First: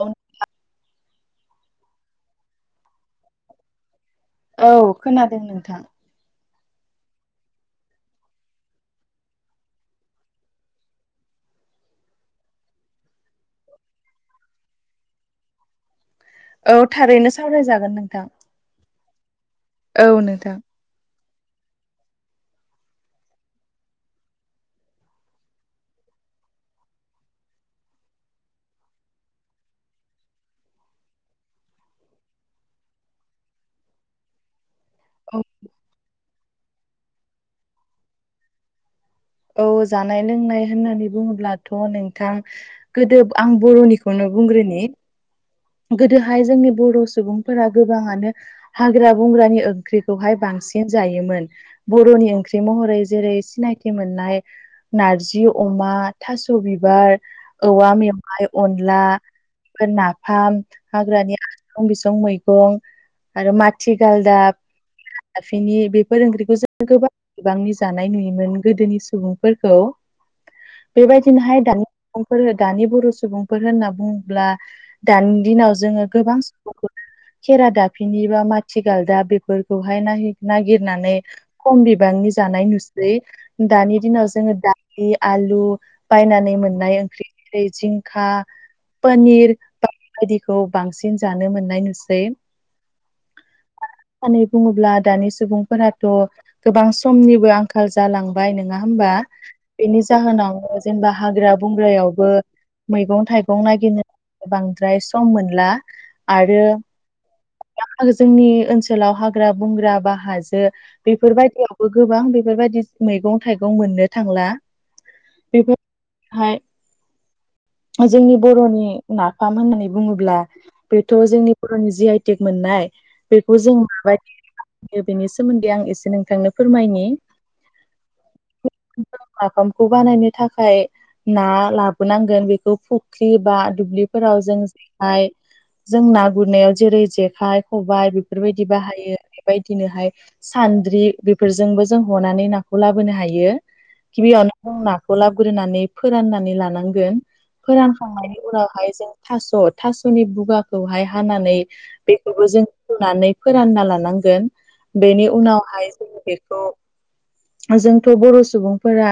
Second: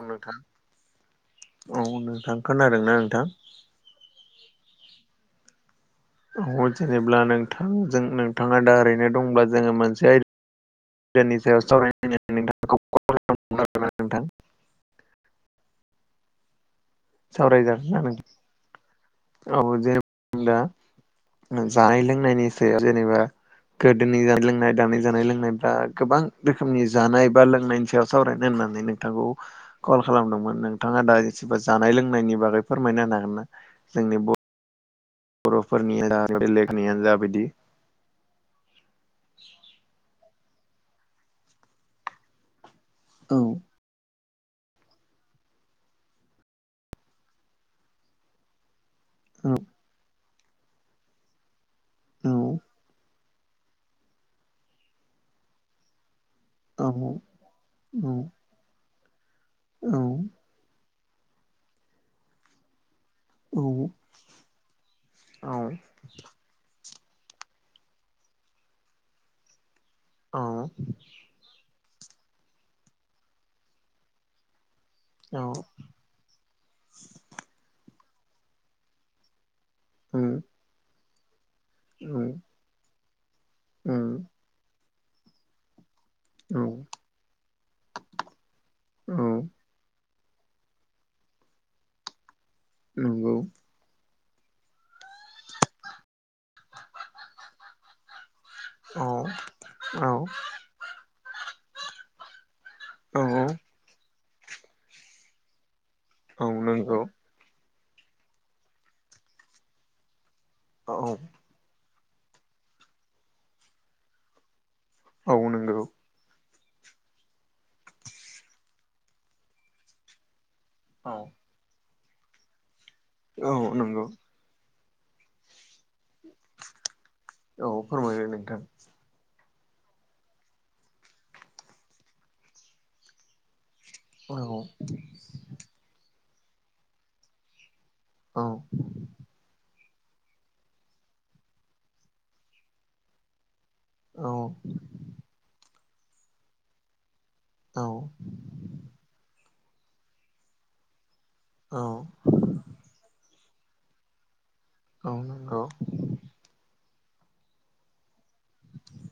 औ नोंथां औ नोंथां खोनादों ना नोंथां औ खोनादों नोंथां जेनेब्ला नोंथांजों नोंथाङा दा ओरैनो दंब्ला जोङो मोनसे आयदा नि सायाव सावरायनानै नोंथां गोन नोंथां औ थारैनो सावरायज सावरायजागोन नोंथां औ जेने [unintelligible] दा जानाय लोंनायनि सायाव जेनेबा गोदोनि जानाय लोंनाय दानाय जानाय लोंनायफ्रा गोबां रोखोमनि जानाय बा लोंनायनि सायाव सावरायनाय होननानै नों थांखौ कल खालामदोंमोन नोंथाङा दा जानाय लोंनायनि बागै फोरमायना होनो हागोन ना जोंनि औ बर'फोरनियानो जा बेलेकनियानो जा बिदि औ जानाय लोंनाय होननानै बुङोब्लाथ' नोंथां गोदो औ आं बर'नि खौनो बुंग्रोनि गोदोहाय जोंनि बर' सुबुंफोरा गोबाङानो हाग्रा बंग्रानि ओंख्रिखौहाय बांसिन जायोमोन बर'नि औ ओंख्रि महरै जेरै सिनायथि मोननाय नारजि अमा थास' औ औ बिबार औवा औ मेवाइ अनला बेफोर नाफाम हाग्रानि [unintelligible] बिसं मैगं आरो औ माथि गालदाब औ खेरादाफिनि बेफोर ओंख्रिखौ जों गोबां बिबांनि जानाय नुयोमोन गोदोनि सुबुंफोरखौ नंगौ बेबायदि बिदिनोहाय दानि सुबुंफोर दानि बर' सुबुंफोर होनना बुङोब्ला दानि दिनाव औ जोङो गोबां सुबुं खेरादाफिनि बा माथि गालदाब बेफोर खौहाय नागिरनानै खम बिबांनि जानाय नुसै दानि दिनाव जोङो दालि आलु बायनानै मोननाय ओंख्रि जिंखा औ पनिर बायदिखौ बांसिन जानो मोननाय नुसै नंगौ होननानै बुङोब्ला दानि सुबुंफोराथ' गोबां समनिबो आंखाल जायो नङा औ होमबा बेनि जाहोनाव जेनेबा हाग्रा बंग्रायावबो मैगं थाइगं नागिरनो बांद्राय सम मोनला आरो जोंनि ओनसोलाव हाग्रा बंग्रा बा हाजो बेफोरबायदियाव गोबां बेफोरबायदि मैगं थाइगं मोननो थांला औ नंगौ हाय [unintelligible] जोंनि बर'नि नाफाम होननानै बुङोब्ला बेथ' जोंनि बर'नि जि आइ टेक मोननाय औ बेखौ जों नंगौ माबायदि बानायो बेनि सोमोन्दै आं एसे नोंथांनो फोरमायनि औ फोरमायलाय नोंथां नाफामखौ बानायनो थाखाय ना लाबोनांगोन बेखौ फुख्रि बा औ दुब्लिफोराव जों जेखाय जों ना गुरनायाव जेरै जेखाय खबाइ औ बेफोरबायदि बाहायो बेबायदिनोहाय सान्द्रि बेफोरजोंबो जों हनानै नाखौ लाबोनो हायो औ गिबियावनो जों नाखौ लाग्रोनानै फोराननानै लानांगोन औ फोरानखांनायनि उनाव ओमफाय जों थास' थास'नि बुगाखौहाय हानानै औ बेखौबो जों होननानै फोरानना लानांगोन औ बेनि नंगौ उनावहाय जों बेखौ जोंथ' बर' सुबुंफोरा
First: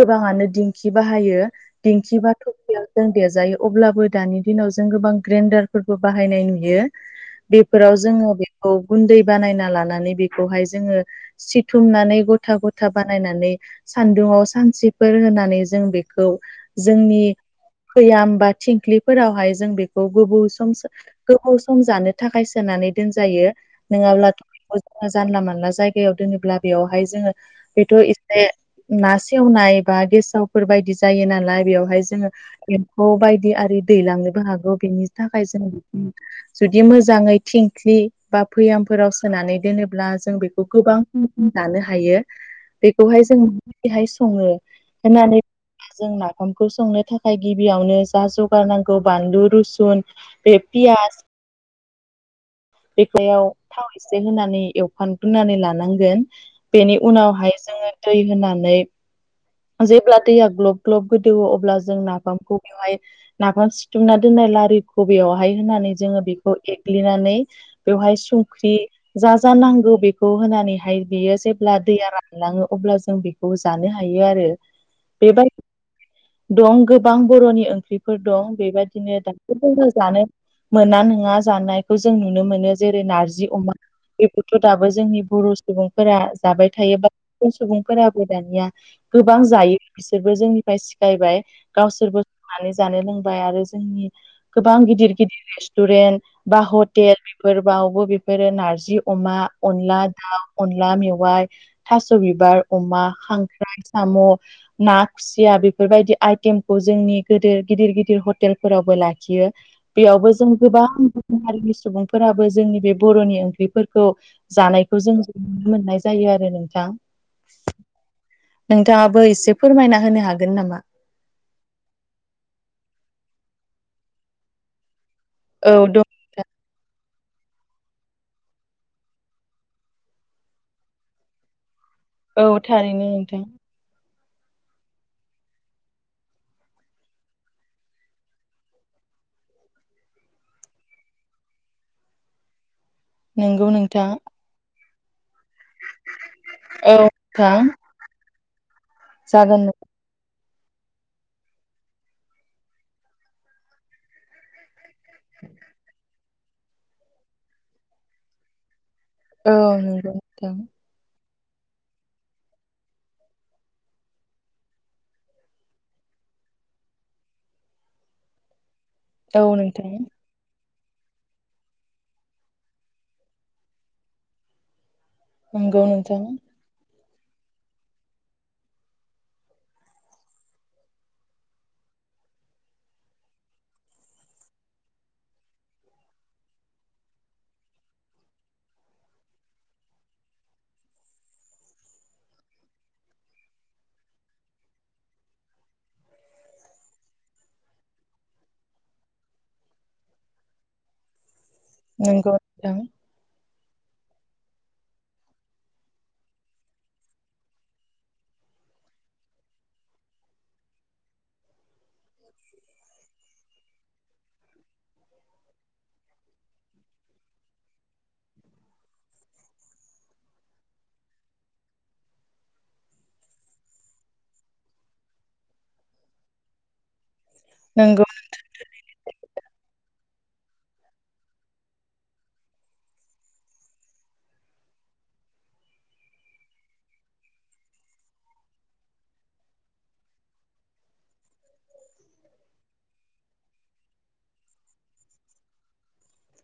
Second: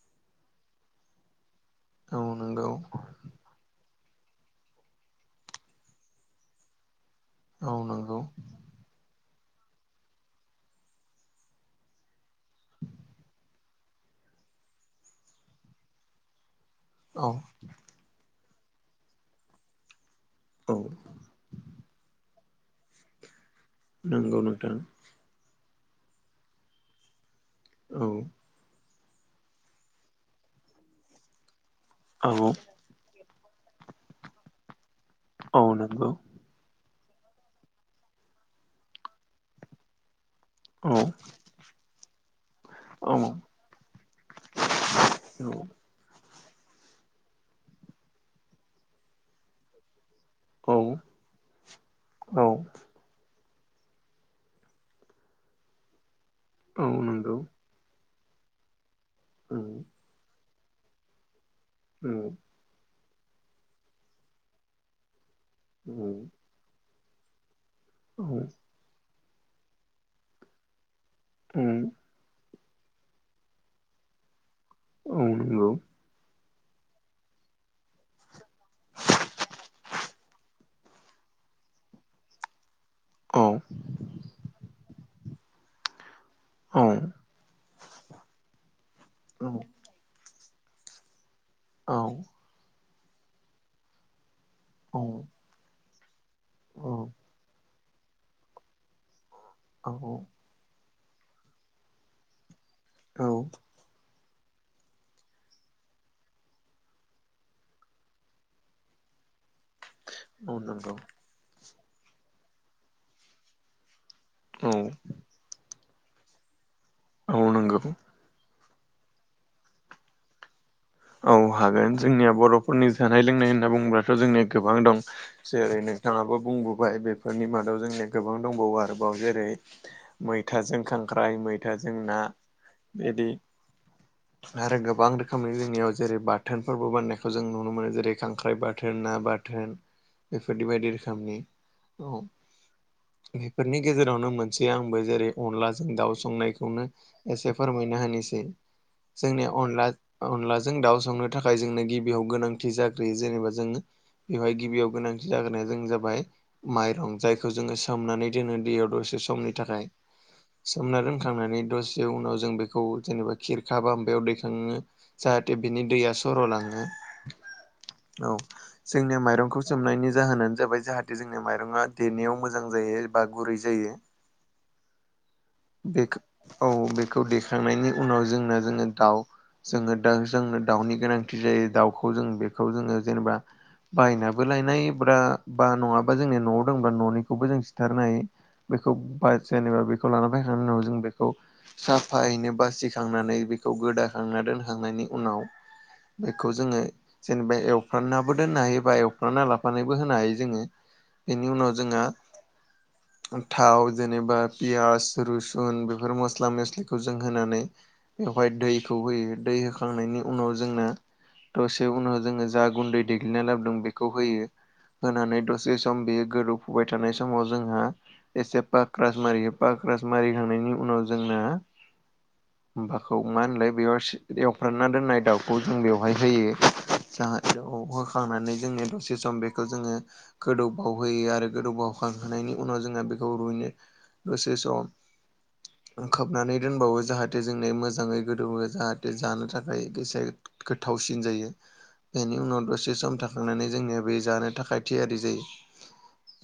गोबाङानो दिंखि बाहायो औ दिंखि बाथ' नंगौ जों देजायो अब्लाबो दानि दिनाव जों गोबां ग्रेनडारफोरबो बाहायनाय नुयो औ बेफोराव नंगौ जोङो बे गुन्दै बानायना लानानै बेखौहाय जोङो सिथुमनानै गथा गथा गथा बानायनानै सान्दुङाव सानसे फोर होनानै जों बेखौ औ भैयाम बा थिंख्लिफोरावहाय जों बेखौ गोबाव सम औ गोबाव सम जानो थाखाय सोनानै दोनजायो नंगौ नङाब्लाथ' नोंथां जो जानला मानला जायगा [unintelligible] दोनोब्ला बेयावहाय जोङो बेथ' औ एसे ना सेवनाय बा गेसावफोर बायदि जायो नालाय बेवहाय जों औ एम्फौ बायदि आरि दैलांनोबो हागौ बेनि थाखाय औ जों बि नंगौ जुदि मोजाङै थिंख्लि बा भैयामफोराव सोनानै दोनोब्ला जों बेखौ औ गोबां सम जानो हायो औ बेखौहाय जों सङो होननानै जों नाफामखौ संनो थाखाय गिबियावनो जा जगार नांगौ बानलु रुसुन बे औ औ बेयाव थाव एसे होनानै एवफानग्रोननानै लानांगोन औ बेनि नंगौ उनावहाय जोङो दै होनानै उम जेब्ला दैया ग्लब ग्लब गोदौवो अब्ला जों नाफामखौ बेवहाय नाफाम सिथुमना दोननाय लारि खबियावहाय होनानै जोङो बेखौ एग्लिनानै बेवहाय संख्रि जा जा नांगौ बेखौ होनानैहाय बियो जेब्ला दैया रान लाङो अब्ला जों बेखौ जानो हायो आरो औ बेबाय नंगौ दं गोबां बर'नि ओंख्रिफोर दं बेबायदिनो [unintelligible] जोङो जानो मोना नोङा जानायखौ जों नुनो मोनो जेरै नारजि अमा बेखौथ दाबो जोंनि बर' सुबुंफोरा जाबाय थायो बा गुबुन सुबुंफोराबो दानिया गोबां जायो बिसोरबो जोंनिफ्राय सिखायबाय गावसोरबो संनानै जानो लोंबाय आरो जोंनि गोबां गिदिर गिदिर रेस्टुरेन्ट बा हटेल बेफोरबावबो बेफोरो नारजि अमा अनला दाउ अनला मेवाइ थास बिबार अमा खांख्राय साम ना खुसिया बि फोरबायदि आइटेमखौ जोंनि गोदिर गिदिर गिदिर हटेलफोरावबो लाखियो बेयावबो जों गोबां नंगौ गुबुन हारिनि सुबुंफोराबो जोंनि बे बर'नि ओंख्रिफोर खौ औ जानायखौ जों नुनो मोननाय जायो आरो नोंथां आं नोंगौ नोंथाङाबो एसे फोरमायना होनो हागोन नामा औ हागोन जोंनिया बर'फोरनि जानाय लोंनाय होनना बुंङोब्लाथ जोंनिया गोबां दं औ जेरै दं नोंथाङाबो बुंबोबाय बेफोरनि मादाव जोंनिया गोबां दंबावो आरोबाव जेरै मैथाजों खांख्राइ मैथाजों ना औ थारैनो बिदि नोंथां आरो गोबां रोखोमै जोंनियाव जेरै बाथोनफोरबो बाननायखौ जों नुनो मोनो जेरै खांख्राइ बाथोन ना बाथोन बेफोरदि बायदि रोखोमनि औ नंगौ बेफोरनि नोंथां गेजेरावनो मोनसे आंबो जेरै अनलाजों दाउ संनाय खौनो औ नोंथां फोरमाय होनसै जोंनिया जागोन अनला अनला जों दाउ संनो थाखाय जोंनो गिबियाव गोनांथि जाग्रोयो जेनेबा जोङो बेवहाय गिबियाव गोनांथि जागोना जों जाबाय माइरं जायखौ जोङो सोमनानै दोनो दैयाव दसे सम समनि औ थाखाय नंगौ सोमना दोनखांनानै दसे उनाव जों बेखौ जेनेबा खिरखा माबायाव दैखाङो जा हाथे बिनि दैया सरलाङो औ जोंनिया नोंथां औ माइरंखौ नोंथां सोमनायनि जाहोनानो जाबाय जाहाथे बि जोंनि माइरङा देनायाव मोजां जायो बा गुरै जायो नंगौ बेखो नोंथां औ बेखौ देखांनायनि उनाव जोंना जोङो दाउ जोङो दा जोंनो दाउनि गोनांथि जायो दाउखौ जों बेखौ जोङो जेनेबा बायनाबो लायनाय ब्रा बा नङाबा जोंनि न'आव दंबा न'निखौबो जों सिथारनो होयो बेखौ बा जेनेबा बेखौ लाना फायखांनायनि उनाव जों बेखौ साफायैनो बासिखांनानै बेखौ गोदाखांना दोनखांनायनि उनाव बेखौ जोङो जेनेबा एवफ्राम नाबो दोनना हायो बा एवफ्रामना लाफानानैबो होनो हायो जोङो बेनि उनाव जोंहा नंगौ नोंथां थाव जेनेबा पियास रुसुन बेफोर मस्ला मस्लिखौ जों होनानै बेवहाय दैखौ होयो दै होखांनायनि उनाव जोंना दसे उनाव जोङो जा गुन्दै देग्लिना लाबोदों बेखौ होयो होनानै दसे सम बेयो गोदौफुबाय थानाय समाव जोंहा एसे पाक्रास मारियो पाक्रास मारिखांनायनि उनाव जोंना माबाखौ नङा होनलाय बेयाव सो बिदि एवफ्राना दोननाय दाउखौ जों बेवहाय होयो जाहा बेयाव होखा नंगौ खांनानै जोंनि दसे सम बेखौ जोङो गोदौ बावहोयो आरो गोदौ बावखांहोनायनि उनाव जोंहा बेखौ रुयनो दसे सम खोबनानै दोनबावो जाहाथे जोंनि मोजाङै गोदौवो जाहा दे जानो थाखाय एसे गोथावसिन जायो बेनि उनाव दसे सम थाखांनानै जोंनिया बे जानो थाखाय थियारि जायो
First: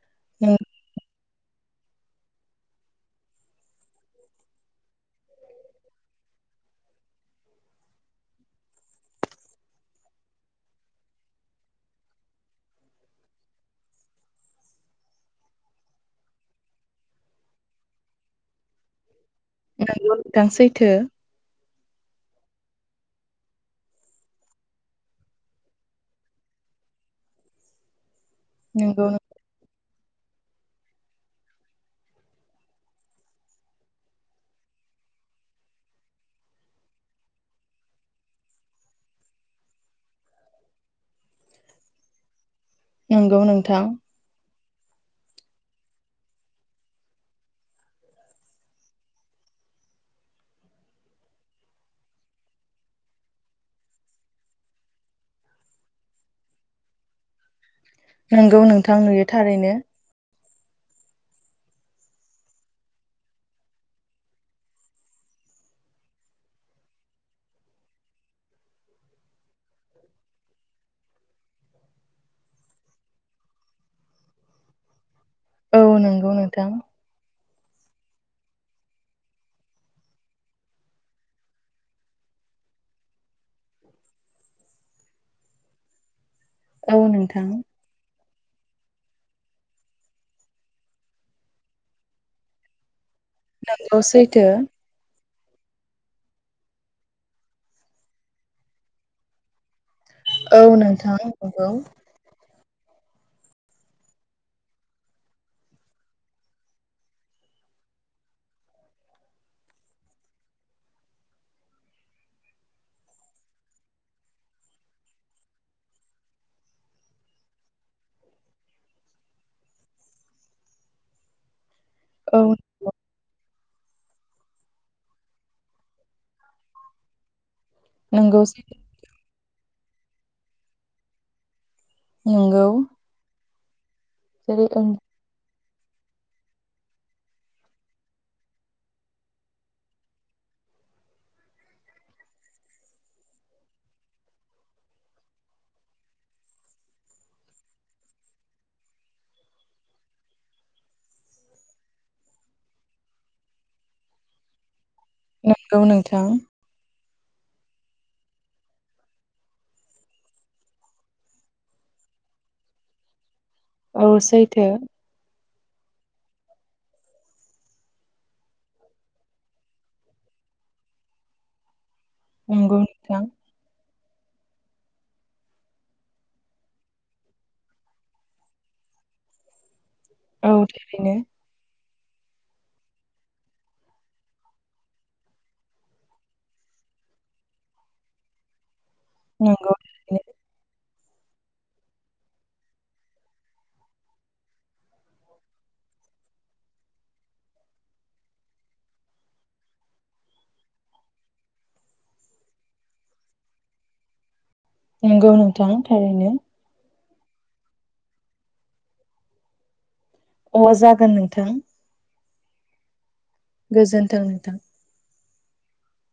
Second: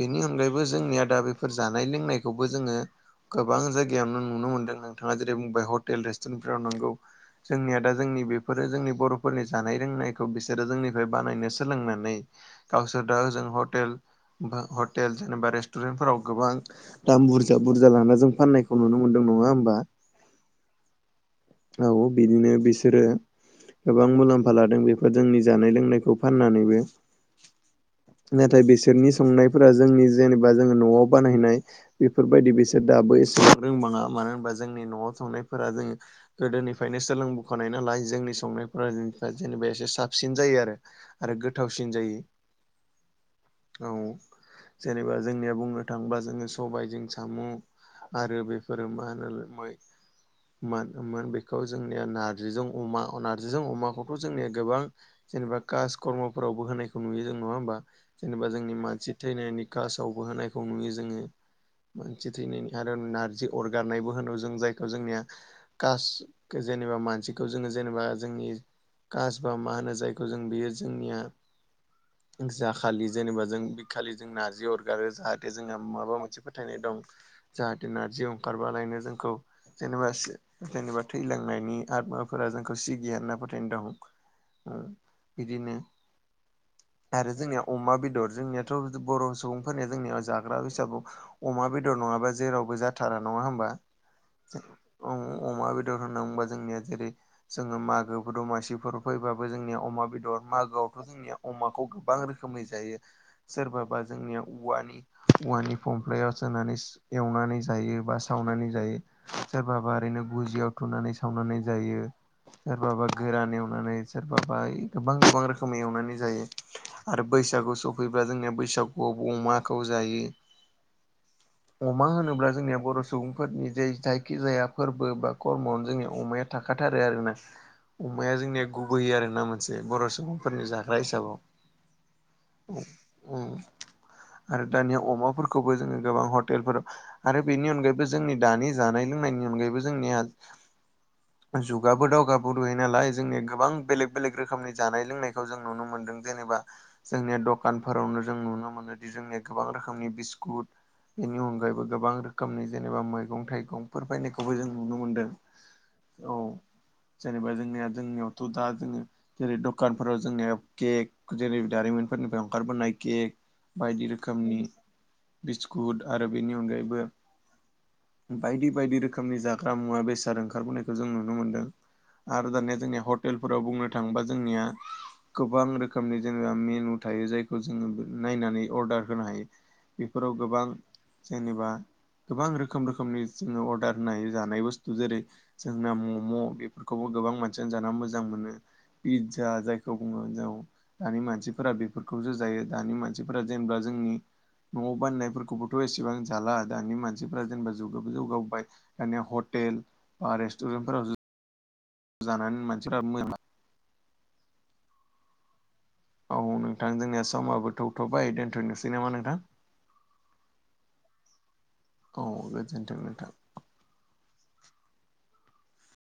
बेनि अनगायैबो जोंनिया दा बेफोर जानाय लोंनायखौबो जोङो गोबां जायगायावनो नुनो मोनदों नोंथाङा जेरै बुंबाय हटेल रेस्टुरेन्टफ्राव नोंगौ जोंनिया दा जोंनि बेफोरो जोंनि बर'फोरनि जानाय रोंनायखौ बिसोरो जोंनिफ्राय बानायनो सोलोंनानै गावसोर दाहोजों हटेल हटेल जेनेबा रेस्टुरेन्टफोराव गोबां दाम बुरजा बुरजा लाना जों फाननायखौ नुनो मोन्दों नङा होम नोंगौ नोंथां सैथो औ बिदिनो बिसोरो गोबां मुलाम्फा लादों बेफोर जोंनि जानाय लोंनायखौ फाननानैबो नाथाय नंगौ बेसोरनि संनायफोरा जोंनि जेनेबा जोङो न'आव बानायनाय बेफोरबायदि बिसोर दा बै एसेबां रोंबाङा मानो होनबा जोंनि न'आव थांनायफोरा जोङो गोदोनि फ्रायनो सोलोंबोखानाय नालाय जोंनि संनायफोरा जेनेबा एसे साबसिन जायो आरो आरो गोथावसिन जायो नंगौ नोंथां औ जेनेबा जोंनिया बुंनो थाङोबा जोङो सबाइजों साम' आरो बेफोरो मा होनो मै मोन मोन बे खौ जोंनिया नार्जिजों अमा नार्जिजों अमाखौथ' जोंनिया गोबां जेनेबा कास कर्मफोरावबो होनायखौ नुयो जों नङा होमबा जेनेबा नंगौ जोंनि नोंथां मानसि नुयो थैनायनि थारैनो कास दावबो होनायखौ नुयो जोङो मानसि थैनायनि आरो नारजि अरगारनायबो होनो जों जायखौ जोंनिया कास जेनेबा मानसिखौ जोङो जेनेबा जोंनि कास बा मा होनो जायखौ जों बेयो जोंनिया जाखालि जेनेबा जों बिखालि जों नारजि अरगारो जाहाथे औ जोंहा माबा नंगौ मोनसे नोंथां। फोथायनाय दं जाहाथे नारजि अखारबालायनो जोंखौ जेनेबा जेनेबा थैलांनायनि आदमाफोरा जोंखौ सिगिया होनना फोथायनाय दं बिदिनो औ आरो नोंथां। जोंनिया अमा बेदर जोंनियाथ' बर' सुबुंफोरनिया जोंनियाव जाग्रा हिसाबाव अमा बेदर नङाबा जेरावबो जा थारा नङा होमबा नंगौ सैथो औ अमा बे दर होनना बोबा जोंनिया जेरै जोङो मागो दमासिफोर फैबाबो जोंनिया अमा बे दर औ मागोआवथ' नोंथां जोंनिया नंगौ अमाखौ गोबां रोखोमै जायो सोरबाबा जोंनिया औवानि औवानि फंफ्लायाव सोनानै एवनानै जायो बा सावनानै जायो सोरबाबा ओरैनो गुजियाव थुनानै सावनानै जायो सोरबाबा गोरान एवनानै सोरबाबा गोबां गोबां रोखोमै एवनानै जायो आरो बैसागु सफैब्ला जोंनिया बैसागुआव अमाखौ जायो अमा औ होनोब्ला जोंनिया बर' सुबुंफोरनि जे जायखिजाया फोरबो बा खर्मआवनो जोंनि अमाया थाखाथारो आरोना अमाया नंगौ जोंनिया सैथो [unintelligible] आरोना मोनसे बर' सुबुंफोरनि जाग्रा हिसाबाव नंगौ उम आरो जेरै दानिया अमाफोर खौबो जोङो गोबां हटेलफोराव आरो बेनि अनगायैबो जोंनि दानि जानाय लोंनायनि अनगायैबो जोंनिया जुगाबो दावगाब नालाय जोंनिया गोबां बेलेग बेलेग रोखोमनि जानाय लोंनाय खौ जों नुनो मोनदों जेनेबा जोंनिया दखानफोरावनो जों नुनो मोनोदि जोंनिया गोबां रोखोमनि बिस्कुट बेनि अनगायैबो गोबां रोखोमनि जेनेबा मैगं थाइगंफोर बायनायखौबो जों नुनो मोनदों नंगौ नोंथां औ जेनेबा जोंनिया जोंनियावथ' दा जोङो जेरै दखानफोराव जोंनियाव केक जेरै दारिमिनफोरनिफ्राय ओंखारबोनाय केक बायदि औ रोखोमनि सैथो बिस्कुट आरो बेनि अनगायैबो बायदि बायदि रोखोमनि जाग्रा मुवा बेसाद सार ओंखारबोनायखौ जों नुनो मोनदों आरो नंगौ दानिया जोंनिया नोंथां हटेलफोराव बुंनो थाङोबा जोंनिया गोबां रोखोमनि जेनेबा मेनु थायो जायखौ जोङो नायनानै अर्डार होनो हायो बेफोराव औ गोबां थारैनो जेनेबा गोबां रोखोम रोखोमनि जोङो अर्डार होनाय जानाय बुस्थु जेरै जोंना मम' बेफोरखौबो गोबां मानसियानो जा मोजां मोनो पिज्जा नंगौ जायखौ बुङो थारैनो हिनजाव दानि मानसिफोरा बेफोरखौसो जायो दानि मानसिफोरा जेनेबा जोंनि न'आव बान्नायफोरखौबोथ' एसेबां जाला दानि मानसिफ्रा जेनेबा जौगाबो जौगाबोबाय हटेल रेस्टुरेनफोराव जानानै मानसिफ्रा नंगौ नोंथां थारैनो औ नोंथां जोंनिया समाबो थौथ'बाय दोनथ'नोसै नामा नोंथां अ जागोन नोंथां औ गोजोन्थों नोंथां गोजोन्थों नोंथां